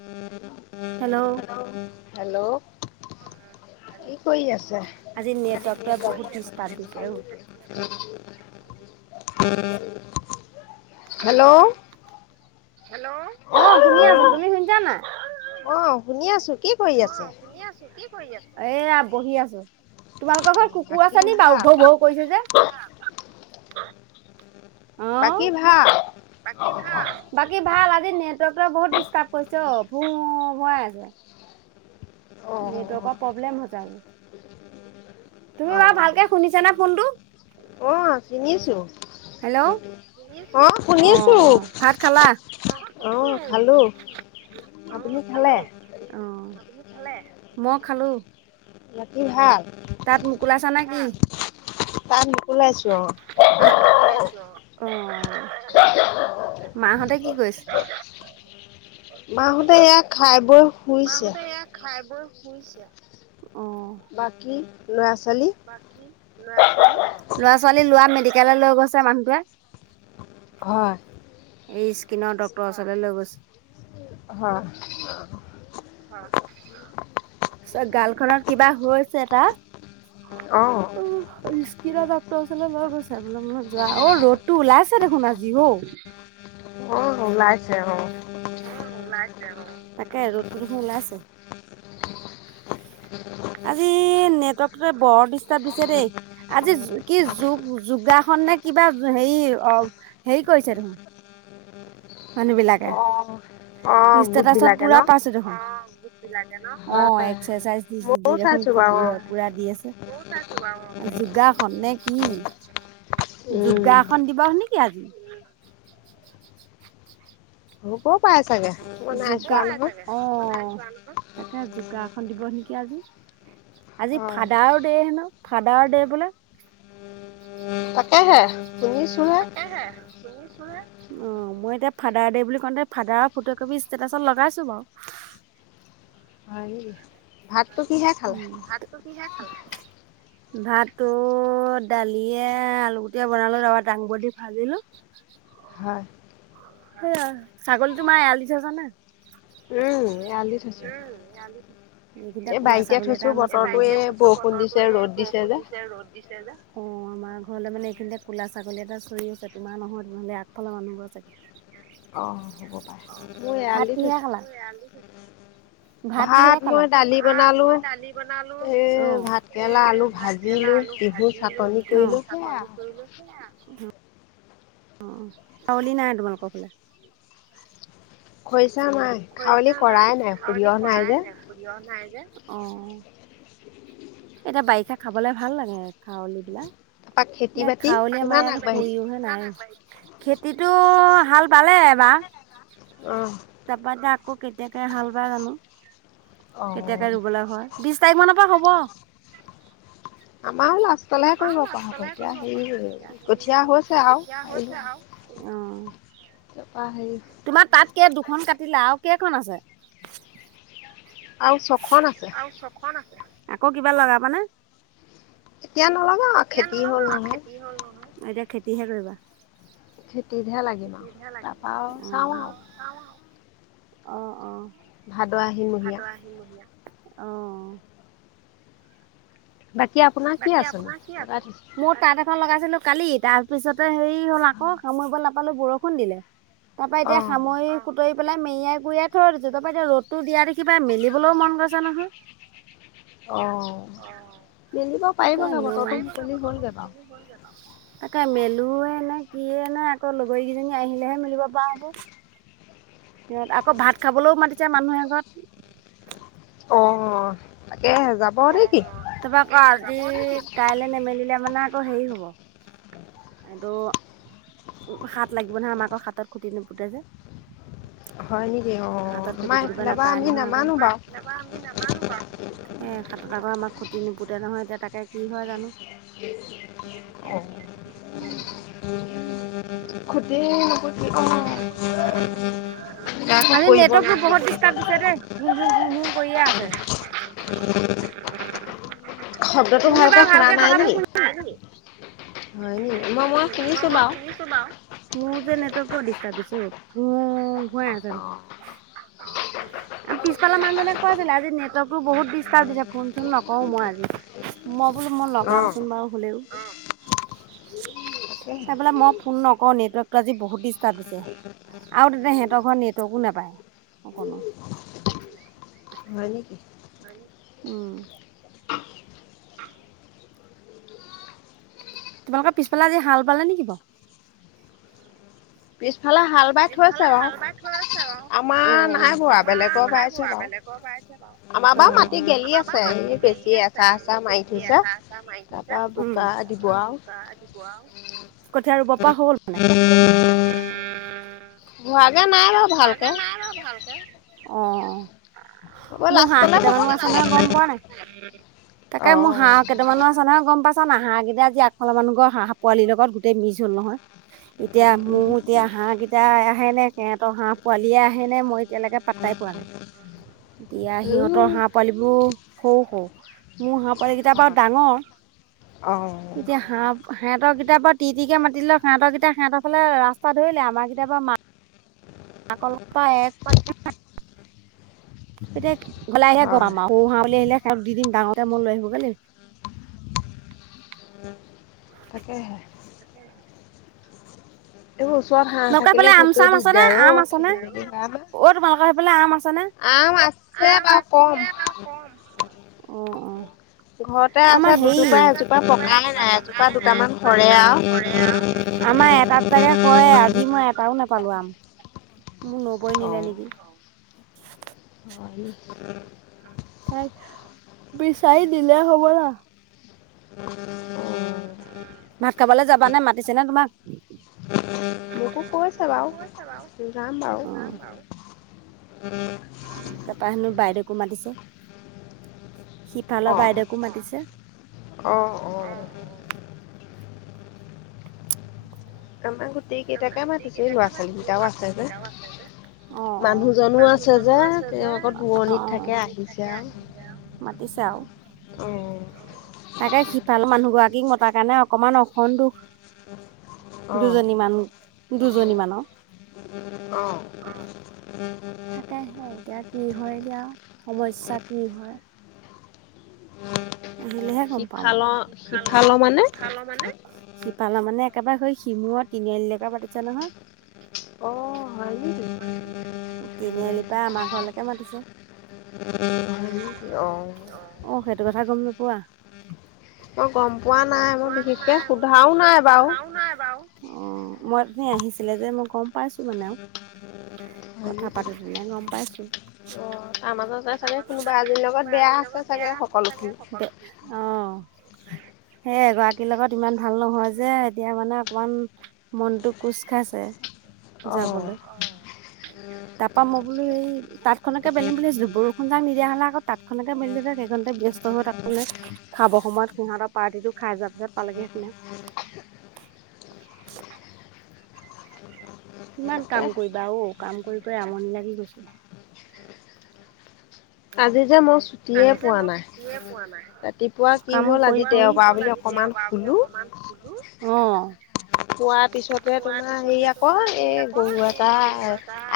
উম hello'- কি কৰি আছে? আজি আজি নেটৱৰ্কটোৱে বহুত ডিষ্টাৰ্ব দিছে [unintelligible] হেল্ল'- হেল্ল'। অ' শুনি আছোঁ, তুমি শুনিছানে নাই? অ শুনি আছো কি কৰি আছে? অ' হুনি আছোঁ, কি কি কৰি আছে? এয়া বহি আছোঁ। তোমালোকৰ অ ঘৰত কুকুৰ বাকী আছে নি বাও? ভাল? ভৌ ভৌ কৰিছে যে! হা বাকী অ'। ভাল বাকী ভাল? বাকী ভাল। আজি নেটৱৰ্কটোয়ে বহুত ডিষ্টাপ কৰিছে অ'। ভো শুঁৱাই আছে। অ নেটৱৰ্কৰ পব্লেম হৈছে আজি। তুমি বাৰু অ'। ভালকে শুনিছা নে অঁ ফোনটো চিনিছ [unintelligible] হেল্ল', শুনিছোঁ। শুনিছো অঁ-অঁ, ভাত খালা? অ শুইছোঁ। অঁ, আপুনি খালে? খালোঁ। অঁ, আপুনি খালে? ম খালোঁ। য়তি ভাল? তাঁত মোকোলাইছানে কি? তাত ওলাইছো অ তাঁত মোকোলাইছোঁ অঁ। অ', মাহতে কি কৰিছে? মাহঁতে এয়া খাই বৈ শুইছে। মাহতে এয়া খা খাই বৈ শুইছে। লৰাছ বাকি, ল'ৰা- ছোৱালী? ল'ৰা- ছোৱালী লোৱা আমি দে কেলে লৈ গৈছে মানুহটোৱে। হয়। এই স্কিনৰ ডক্তৰ ওচৰলৈ লৈ গৈছ হ। হ, ছ গালখনত কিবা হৈছে এটা। অ, ইস্কিন ডক্তৰ ওচৰলৈ লৈ গৈছে, [unintelligible] যোৱা, অ ৰ'দটো ওলাইছে দেখোন আজি অ। অ ওলাইছে অ অ, ওলাইছে অ, তাকে ৰ'দটো দেখো ওলাইছে। আজি নেটৱৰ্ক ৱে বৰ দিচ তাব দিছে দেই, আজি যো কি যোগ যোগাস খননে কিবা হেৰি অ হেৰি কৰিছে দেখোন। মানুহ বিলাকে। অ', অ', গোট ষ্টেটাছত বিলাকে ন? পুৰা পাইছো দেখোন। অ, গোট বিলাকে ন, অ এক হয়। এক্সাৰচাইজ দি ময়ো দি দেখোন চাইছো বাৰু ফটো অ'। পুৰা দি আছে। যোগাসন নে কি? উম, যোগাসন দিবস নে কি আজি? গ্ৰুপত। যোগা অ, তাকে যোগাসন দিবস নেকি আজি। আজি হয়, ফাদাৰ দে হেনো? ফাদাৰ দে বোলে? তাকেহে, শুনিছোহে। উম, মই এতিয়া ফাদাৰ দে বুলি কওঁতে ফাদাৰক ফটো একপি ষ্টেটাচত লগাইছো বাৰু। হয় [unintelligible] কিহে খালে? উম সাত ক কি হ [unintelligible] ভাতটো দালিয়ে আলুগুটিয়ে বনালোঁ তাৰপৰা দাংবদি ভাজিলোঁ। হয়। হেৰা ছাগলী তো মানে এৰাল দি থৈছানে? উম-আলিত- উম-এই কলা বাৰীতে ছাগলী থৈছো এটা আমাৰ- বতৰটো এ-বান্ধি এই থৈছো বৰষুণ বতৰটো দিছে ৰ'দ বৰষুণ যে। দিছে, ৰ'দ দিছে যে। অ- আমাৰ ঘৰলৈ মানে এইখিনিতে ক'লা ছাগলী এটা চৰি আছে, তোমাৰ নহয় তেনেহলে আগফালৰ মানুহঘৰৰ ছাগে। অ', হ'ব পাৰে। মোৰ এৰাল তাত দি থৈছো, কিহে খালা? ভাত কিহে মই খালা? দালি ভাত বনালো। মই দালি বনালো, এ ভাত কেৰেলা আলু ভাত কেৰেলা ভাজিলো, আলু তিহু ভাজিলো, চাটনি কৰিলো সেয়া চাটনি আৰু। কৰিলো সেয়া। উম [unintelligible] নাই তোমালোকৰ ফালে? খৰিছা নাই, খাৰলি কৰাই নাই সৰিয়হ নাই যে অ', এতিয়া বাৰিষা খাবলে ভাল লাগে খাৰলি বিলাক। তাৰপা খেতি বাতি কিমান আগবাঢ়িছে [unintelligible] খেতিটো হাল বালে এবাৰ তা, পা‌টা আকৌ কেতিয়াকে হাল বাই জানো কেতিয়াকে অ'। ৰুবলৈ হয়, বিচ তাৰিখ মানৰ পৰা হ'ব। আমাৰো লাষ্টলেহে কৰিব পৰা হ'ব, এতিয়া হেৰি কঠীয়া হৈছে আৰু পাৰিব আৰু [unintelligible] তোমাৰ তাত দুখন কাটিলা আৰু কেইখন আছে? আৰু ছখন আছে। আকৌ কিবা লগাব নে? এতিয়া নলগাও খেতি হ'ল নহয়। এতিয়া খেতিহে কৰিবা। খেতিতহে লাগিম আৰু তাৰাপা আৰু চাওঁ অ', আৰু অ', অ'। ভাদ, আহিন মহীয়া অ' বাকী আপোনাৰ কি বাকী আছেনো আপোনাৰ কি লগাই আছেনো? থৈছে মোৰ তাঁত এখন লগাই কালি তাৰ পিছতে হেৰি হ'ল, আকৌ সামৰিব নাপালো বৰষুণ দিলে। তাৰ পৰা এতিয়া অ'। সামৰি সুটৰি পেলাই মেৰিয়াই গুৰিয়াই থৈ দিছো তাপা এতিয়া ৰ'দতটো দিয়া দেখি পাই মেলিবলৈও মন গৈছে নহয়। অ', মেলিব তাকে পাৰিবগৈ বতৰটো মুকলি [unintelligible] হ'লগৈ বাৰু। তাকে মেলো নে কিয়ে নে আকৌ লগৰীকেইজনী আহিলেহে মেলিব পৰা হ'ব, সিহঁত আকৌ ভাত খাবলৈও মাতিছে মানুহে এঘৰত অ' যাব অ', নেকি [unintelligible] আজি কাইলৈ নেমেলিলে মানে আকৌ হেৰি হ'ব এইটো সাত লাগিব নহয়, আমাৰ আকৌ সাতত খুটি নুপুতে যে হয় নেকি অ', সাতত খুটি আমাৰ ফুটিব এইফালে বাৰু নাপায় আমি নহয় আকৌ নামানো বাৰু। আমি নামানো বাৰু আকৌ আমাক খুতি নুপুতে নহয়, এতিয়া তাকে কি হয়, জানো অ', খুতেই নকৰি অ একো আজি কৰিব নেটৱৰ্ক নোৱাৰি বহুত ডিষ্টাৰ্ব দিছে দেই ধুম, ধুম, ঘুম, ধুম কৰিয়ে আছে। [unintelligible] শব্দটো তুমি বাৰু শুনা ভালকে নাই কথাবোৰ নি শুনিছা নাই হয় নি মই মই শুনিছো বাৰু নেটৱৰ্ক টো ডিষ্টাৰ্ব দিছে অ হু--অ হৈ আছে দেখোন পিছফালে মানুহ জনে কৈ আছিলে আজি নেটৱৰ্কতো বহুত দিচ- ডিষ্টাৰ্ব দিছে ফোন চোন নকৰো মই আজি মই বোলো মই অ লগাওচোন বাৰু হ'লেও তাকেহে তাৰ বোলে মই ফোন নকৰো নেটৱৰ্কটো আজি বহুত ডিষ্টাৰ্ব দিছে আৰু তেনে সেত ঘৰত নেটৱৰ্কো নাপায় অকণো হয় নেকি উম তোমালোকৰ পিছফালে আজি হাল বালে নেকি বাও পিছ- অ আমাৰ অ নাই বোৱা উম বেলেগৰ বাইছে বাৰু আমাৰ বাৰু মাটি গেলি আছে এই বেছি এচাহ এচাহ মাৰি থৈছে তাৰপৰা বোকা দিব আৰু কঠিয়া ৰুব পৰা হ'ল মানে [unintelligible] হোৱাগে নাই বাৰু হোৱাগে ভালকে নাই বাৰু ভালকে অ হ'ব মোৰ হাঁহ লাষ্টলে কেইটামানো হ'বগে আছে নহয় চাগে গম পোৱা নাই তাকে অ মোৰ হাঁহ কেইটামানো আছে নহয় গম পাছ চানা হাহ কেইটা আজি আগফালৰ মানুহ ঘৰ হাহ পোৱালিৰ লগত গোটেই মিছ হ'ল নহয় এতিয়া মোৰ এতিয়া হাঁহকেইটা আহেনে ত হাঁহ পোৱালিয়ে আহে নে মই এতিয়ালৈকে পাত্তাই পোৱা নাই দিয়া সিহঁতৰ হাপ- হাঁহ পোৱালিবোৰ সৰু সৰু মোৰ হাঁহ পোৱালি কেইটাৰ বাৰু হয় ডাঙৰ অ এতিয়া হাঁহ সিহঁতৰ কেইটা বা তি তিকে মাতি দিলেও সিহঁতৰ কেইটা সিহঁতৰ ফালে ৰাস্তা ধৰিলে আমাৰ কেইটাৰ বাও মা- [unintelligible] এতিয়া ঘলে হে হয় ঘুআম আও পৰু হাহ পোৱালি আহিলে সেতক দি দিম ডাঙৰ তা মই লৈ আহিবগে লাগিব তাকেহে তাকেহে এই ওচৰত হাঁহ থাকিলে সেইফালে আম সেইটোৱে চাম আছে নে দিগদাৰ আম অ আছে নে খেলি মেলি অ তোমালোকৰ সেইফালে আম আছে নে বাম আম আছে বাৰু কম অ অ ঘৰতে আমাৰ আছে হেৰি দুজোপা এজোপা পকাই নাই এজোপা দুটামান সৰে আৰু তাকে কয় আজি মই এটাও নাপালো আম মোৰ নবৈ নিলে অ', নেকি তাই বিচাই দিলে হ'ব না ভাত খাবলে যাবা নে মাতিছে ন তোমাক মোকো কৈছে বাৰু যাম বাও অ উম তাপাহেনো বাইদেউকো মাতিছে অ সিফালৰ বাইদেকো মাতিছে অ অ', আমাৰ গোটেই [inaudible] আমাৰ কেইটাকে গোটেই মাতিছে ল'ৰা কেইটাকে ছোৱালী মাতিছে কেইটাও ল'ৰা আছে ছোৱালী যে। কেইটাও আছে যে। অ অ মানুহজনো আছে যে মানুহজনো আছে তেওঁ যে আকৌ দূৰণিত থাকে আহিছে আৰু। [unintelligible] তেতি চাওঁ অ তাকে সিফালো মানুহগৰাকীক মতাৰ কাৰণে অকমান অসন্তোখ অ দুজনী মান দুজনী মানৰ অ', থাকেহে এতিয়া কি হয় এতিয়া সমস্যা কি হয় আহিলে হ গম পাম আও সিফালৰ পিঠাল সিফালৰ মানে পিথল মানে পালা মানে একেবাৰে স শিমুৰ তিনিআলিৈ পৰা পাতিছে নহয় অ হয় নেকি তিনিআলিৰ পৰা আমাৰ ঘৰলৈকে মাতিছে হয় নেকি? অ। অ সেইটো কথা কথা গম নোাপোৱা মই গম পোৱা নাই মই বিশেষকে সোধাও নাই বাৰু অ মই আপুনি আহিছিলে যে মই গম পাইছো মানে আৰু হয় কথা পাতোনে গম পাইছো ত মাজত চাগে আমাৰ কোনোবা আজিৰ লগত বেয়া আছে চাগে সকলো ালে হব অ সেই এগৰাকীৰ লগত ইমান ভাল নহয় যে এতিয়া মানে অকমান মনটো খোচ খাইছে আহ তাৰাপা মই বোলো সেই তাঁখনকেলি বুলি ভাবছো বষুণ যাক নি তেতিহ'লে আকৌ তাতখনকে মিল তকেই ঘ ব্যস্ত ে খাব সময়ত সিহঁতৰ পাৰ্টিটো খাই যোৱাৰ পিছত পালেগে সেইদিনা কিমান তাকে কাম কৰিবা অঔ কাম কৰি কৰি আমৰনি লাগি গৈছে আজি যে মই ছুটিয়ে আজি যে পোৱা মই নাই। ছুটিয়ে পোৱা নাই ৰাতিপুৱা কি কামো হ'ল কৰি আজি কৰি দেওবাৰ গল বুলি আজি অকমান দেওবাৰ বুলি অকমান সুধো অ খোৱাৰ পিছতে তোমাৰ হেৰি আকৌ এই গৰু এটা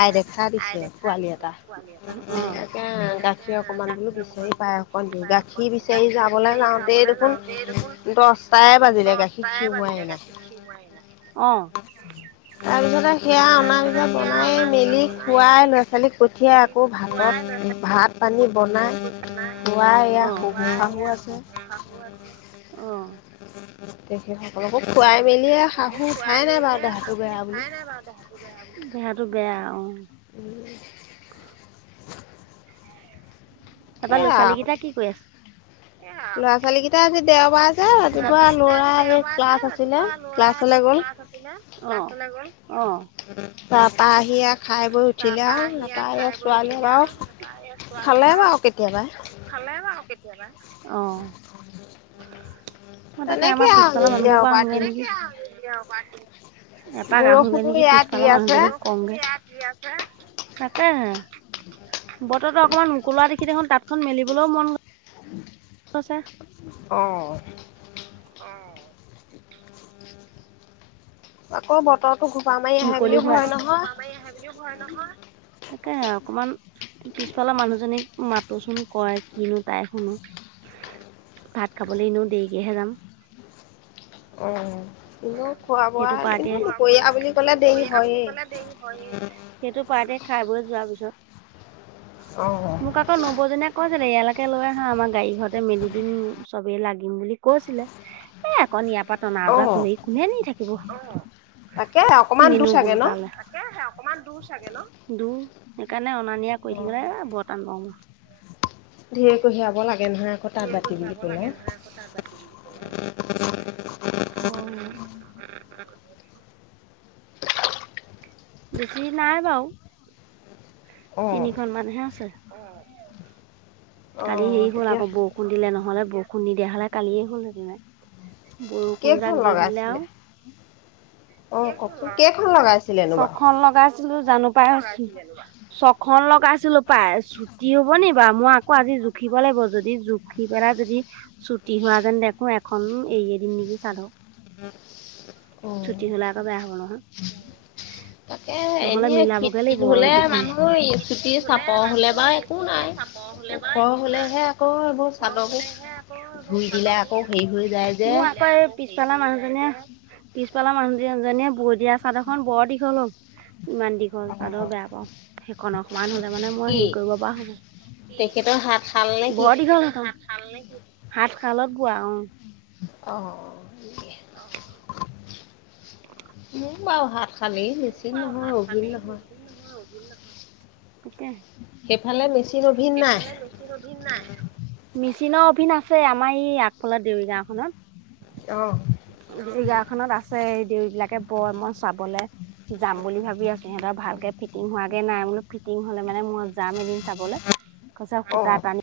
আই দেখা দিছে পোৱালি এটা তে গাখীৰ অকমান বুলি গাখ অকমান বোলো বিচাৰি পায় অক দি গাখীৰ যাবলৈ বিচাৰি যাওঁতেই যাবলৈ দেখোন যাওঁতে দেখোন দহটাই বাজিলে গাখীৰ দছটাই খিৰোৱাই বাজিলে নাই। গাখীৰ খিওাইিলা অঁ তাৰ পিছতে সেয়া অনা পিছা বনাই মেলি খুৱাই ল'ৰা ছোৱালীক পঠিয়াই আকৌ ভাতত ভাত পানী বনাই ক নাই খুৱাই এয়া অ শহু শাহু এ শাহু আছে অ অ অ অ তে উ তেকল খুৱাই নাই বাৰু মেলিয়ে দেহাটো শাহু বেয়া বুলি উঠাই নাই বাৰু দেহাতটো বেয়া বুলি দেহ বেয়া অ উম তাৰপা সেয়া ল'ৰা- ছোৱালী আৰু কেইটা কি কৰি আছে? এবাৰ' ল'ৰা ছোৱালীকেইটা আজি দেওবাৰ যে ল'ৰা ৰাতিপুৱা ছোৱালী কেইটা ল'ৰা আজি এই দেওবাৰ আছে ক্লাছ আছিলে ৰাতিপুৱা লৰাৰ আজি ক্লাছলৈ গ'ল ক্লাছ আদি ক্লাছলে ক্লাছলে গল । তাৰপৰা আহি খাই বৈ উঠিলে আৰু নাপা ছোৱালীয়ে বাৰু খালে বাৰু কেতি, খালে বাৰো, কেতিয়াবা অহ, মই তাকে তেনেকে আমাৰ পিছ আৰু আজি ফালৰ মানুহ ঘৰ পৰা দেওবাৰ আহোঁগৈ গে দিনটো নেকি। মাটি, এপাক আহোগে বৰষুণো নেকি ইয়াত দি পিছফালৰ আছে মানুহজনীক কমগে, কি আছে তাকে বতৰটো অকমান মুকুলৱা দেখি দেখোন তাঁতখন মেলিবলৈও মন গ', [unintelligible] অহ, ' আকৌ বতৰ মুকলি হোৱা, তে 'অকমান পিছফালৰ মানুহজনীক মাতোচোন কয় কিনো তাই শুনো ভাত খাবলৈ এনেও দেৰিকেহে যাম। অহ, এনেও খোৱা -বোৱা সেইটো এ। পাৰ্টিয়ে নেও দুপৰীয়া- আবেলি কলে দেৰি হয়েই। সেইটো পাৰ্টিয়ে খাই- বই যোৱাৰ পিছত। অ'। মোক আকৌ নবজনিয়ে কৈছিলে ইয়ালৈকে, ' লৈ আহা আমাৰ গাড়ী ঘৰতে মেলি দিম চবেই লাগিম বুলি কৈছিলে, এ' আক ইয়, পাত নাযোৱা অ', কোনে, কোনে নি থাকিব। অহ, তাকে অকমান দূৰ নিনো চাগে বোলো ন? তালে, তাকেহে অকমান। চাগে ন '? দুৰ হেই, মানে অনা- নিয়া কৰি থাকিবলে এ' বৰ টান পাওঁ মই। ঢেৰ কঢ়িয়াব লাগে। নহয় তাঁত তোৰ আকৌ বাতি বুলি যাব লা ক'লে। লগে না আকৌ তাত বাতি বুলি কলে ।অহ, [unintelligible] বেছি নাই বাও অ'। তিনিখনমানহে আছে। কালি অ', হেৰি হ'ল আক তেতিয়া বৰষুণ দিলে নহয়। নহ'লে বৰষুণ নিদিয়া হলে কালিয়ে হ'লহেঁতেননে। বৰষুণ যাক কেইখন দি দিলে লগাইছিলে? আৰু অ', কওকচোন কেইখন লগাইছিলেনো ছয় বাৰু? খন লগাইছিলো জানো, পাই আছোঁ ছখন লগাইছিলো পাই ছুটি হ'ব নি' বাৰু মই, আকৌ আজি জুখিব লাগিব, যদি জুখি পেলাই যদি চুটি হোৱা যেন দেখো এখন এৰিয়ে দিম নেকি চাদৰ। ছুটি হলে আকৌ বেয়া হব নহয়। তাকে নহলে এনেই মিলাবগে ক্ষীণ লাগিব হ'লে দুখন মানুহ চুটি হলে চাপৰ মানহু বাৰু একো নাই। চাপৰ হলে ব ওখ একো নাই হ'লেহে আকৌ এইবোৰ ওখ চাদৰবোৰ হলেহে আকৌ ধুই দিলে আকৌ হেৰি হৈ যায় এইবোৰ যে। মোৰ আকৌ এই পিছফালা মানুহজনীয়ে। [unintelligible] পিছ পালৰ মানুহ দুজনীয়ে ব দিয়া চাদ এখন বৰ দীঘল হল ইমান দীঘল চাদৰ অ'। বেয়া পাওঁ সেইখন অকমান হ। তোৰ মানে মই কি হেৰি কৰিব পৰা হ'ব তেখেতৰ হাত শাল নে কি? বৰ দীঘল সেইখন। হাত খালত বোৱা অহ। অহ অ। অহ। অ। মোৰ বাও হাত। শালেই মোৰ মেচিন বা নহয় হাত অভিন খালে নহয়। নেকি নহয় উব নহয়। তিতে। সেইফালে মেচিন অভিন্ নাই। মেচিনৰ অভিন আছে আমাৰ এই আগফালৰ দেউৰী গাওখনত। অহ। গাখননত আছে এই দেউৰীবলাকে বৰ মই চাবলে। যাম বুলি ভাবি আছো সিহঁতৰ ভালকে ফিটিং হোৱাকে নাই বোলো ফিটিং হলে মানে মই যাম এদিন চাবল। কছ ফুটাত অ'। আনি।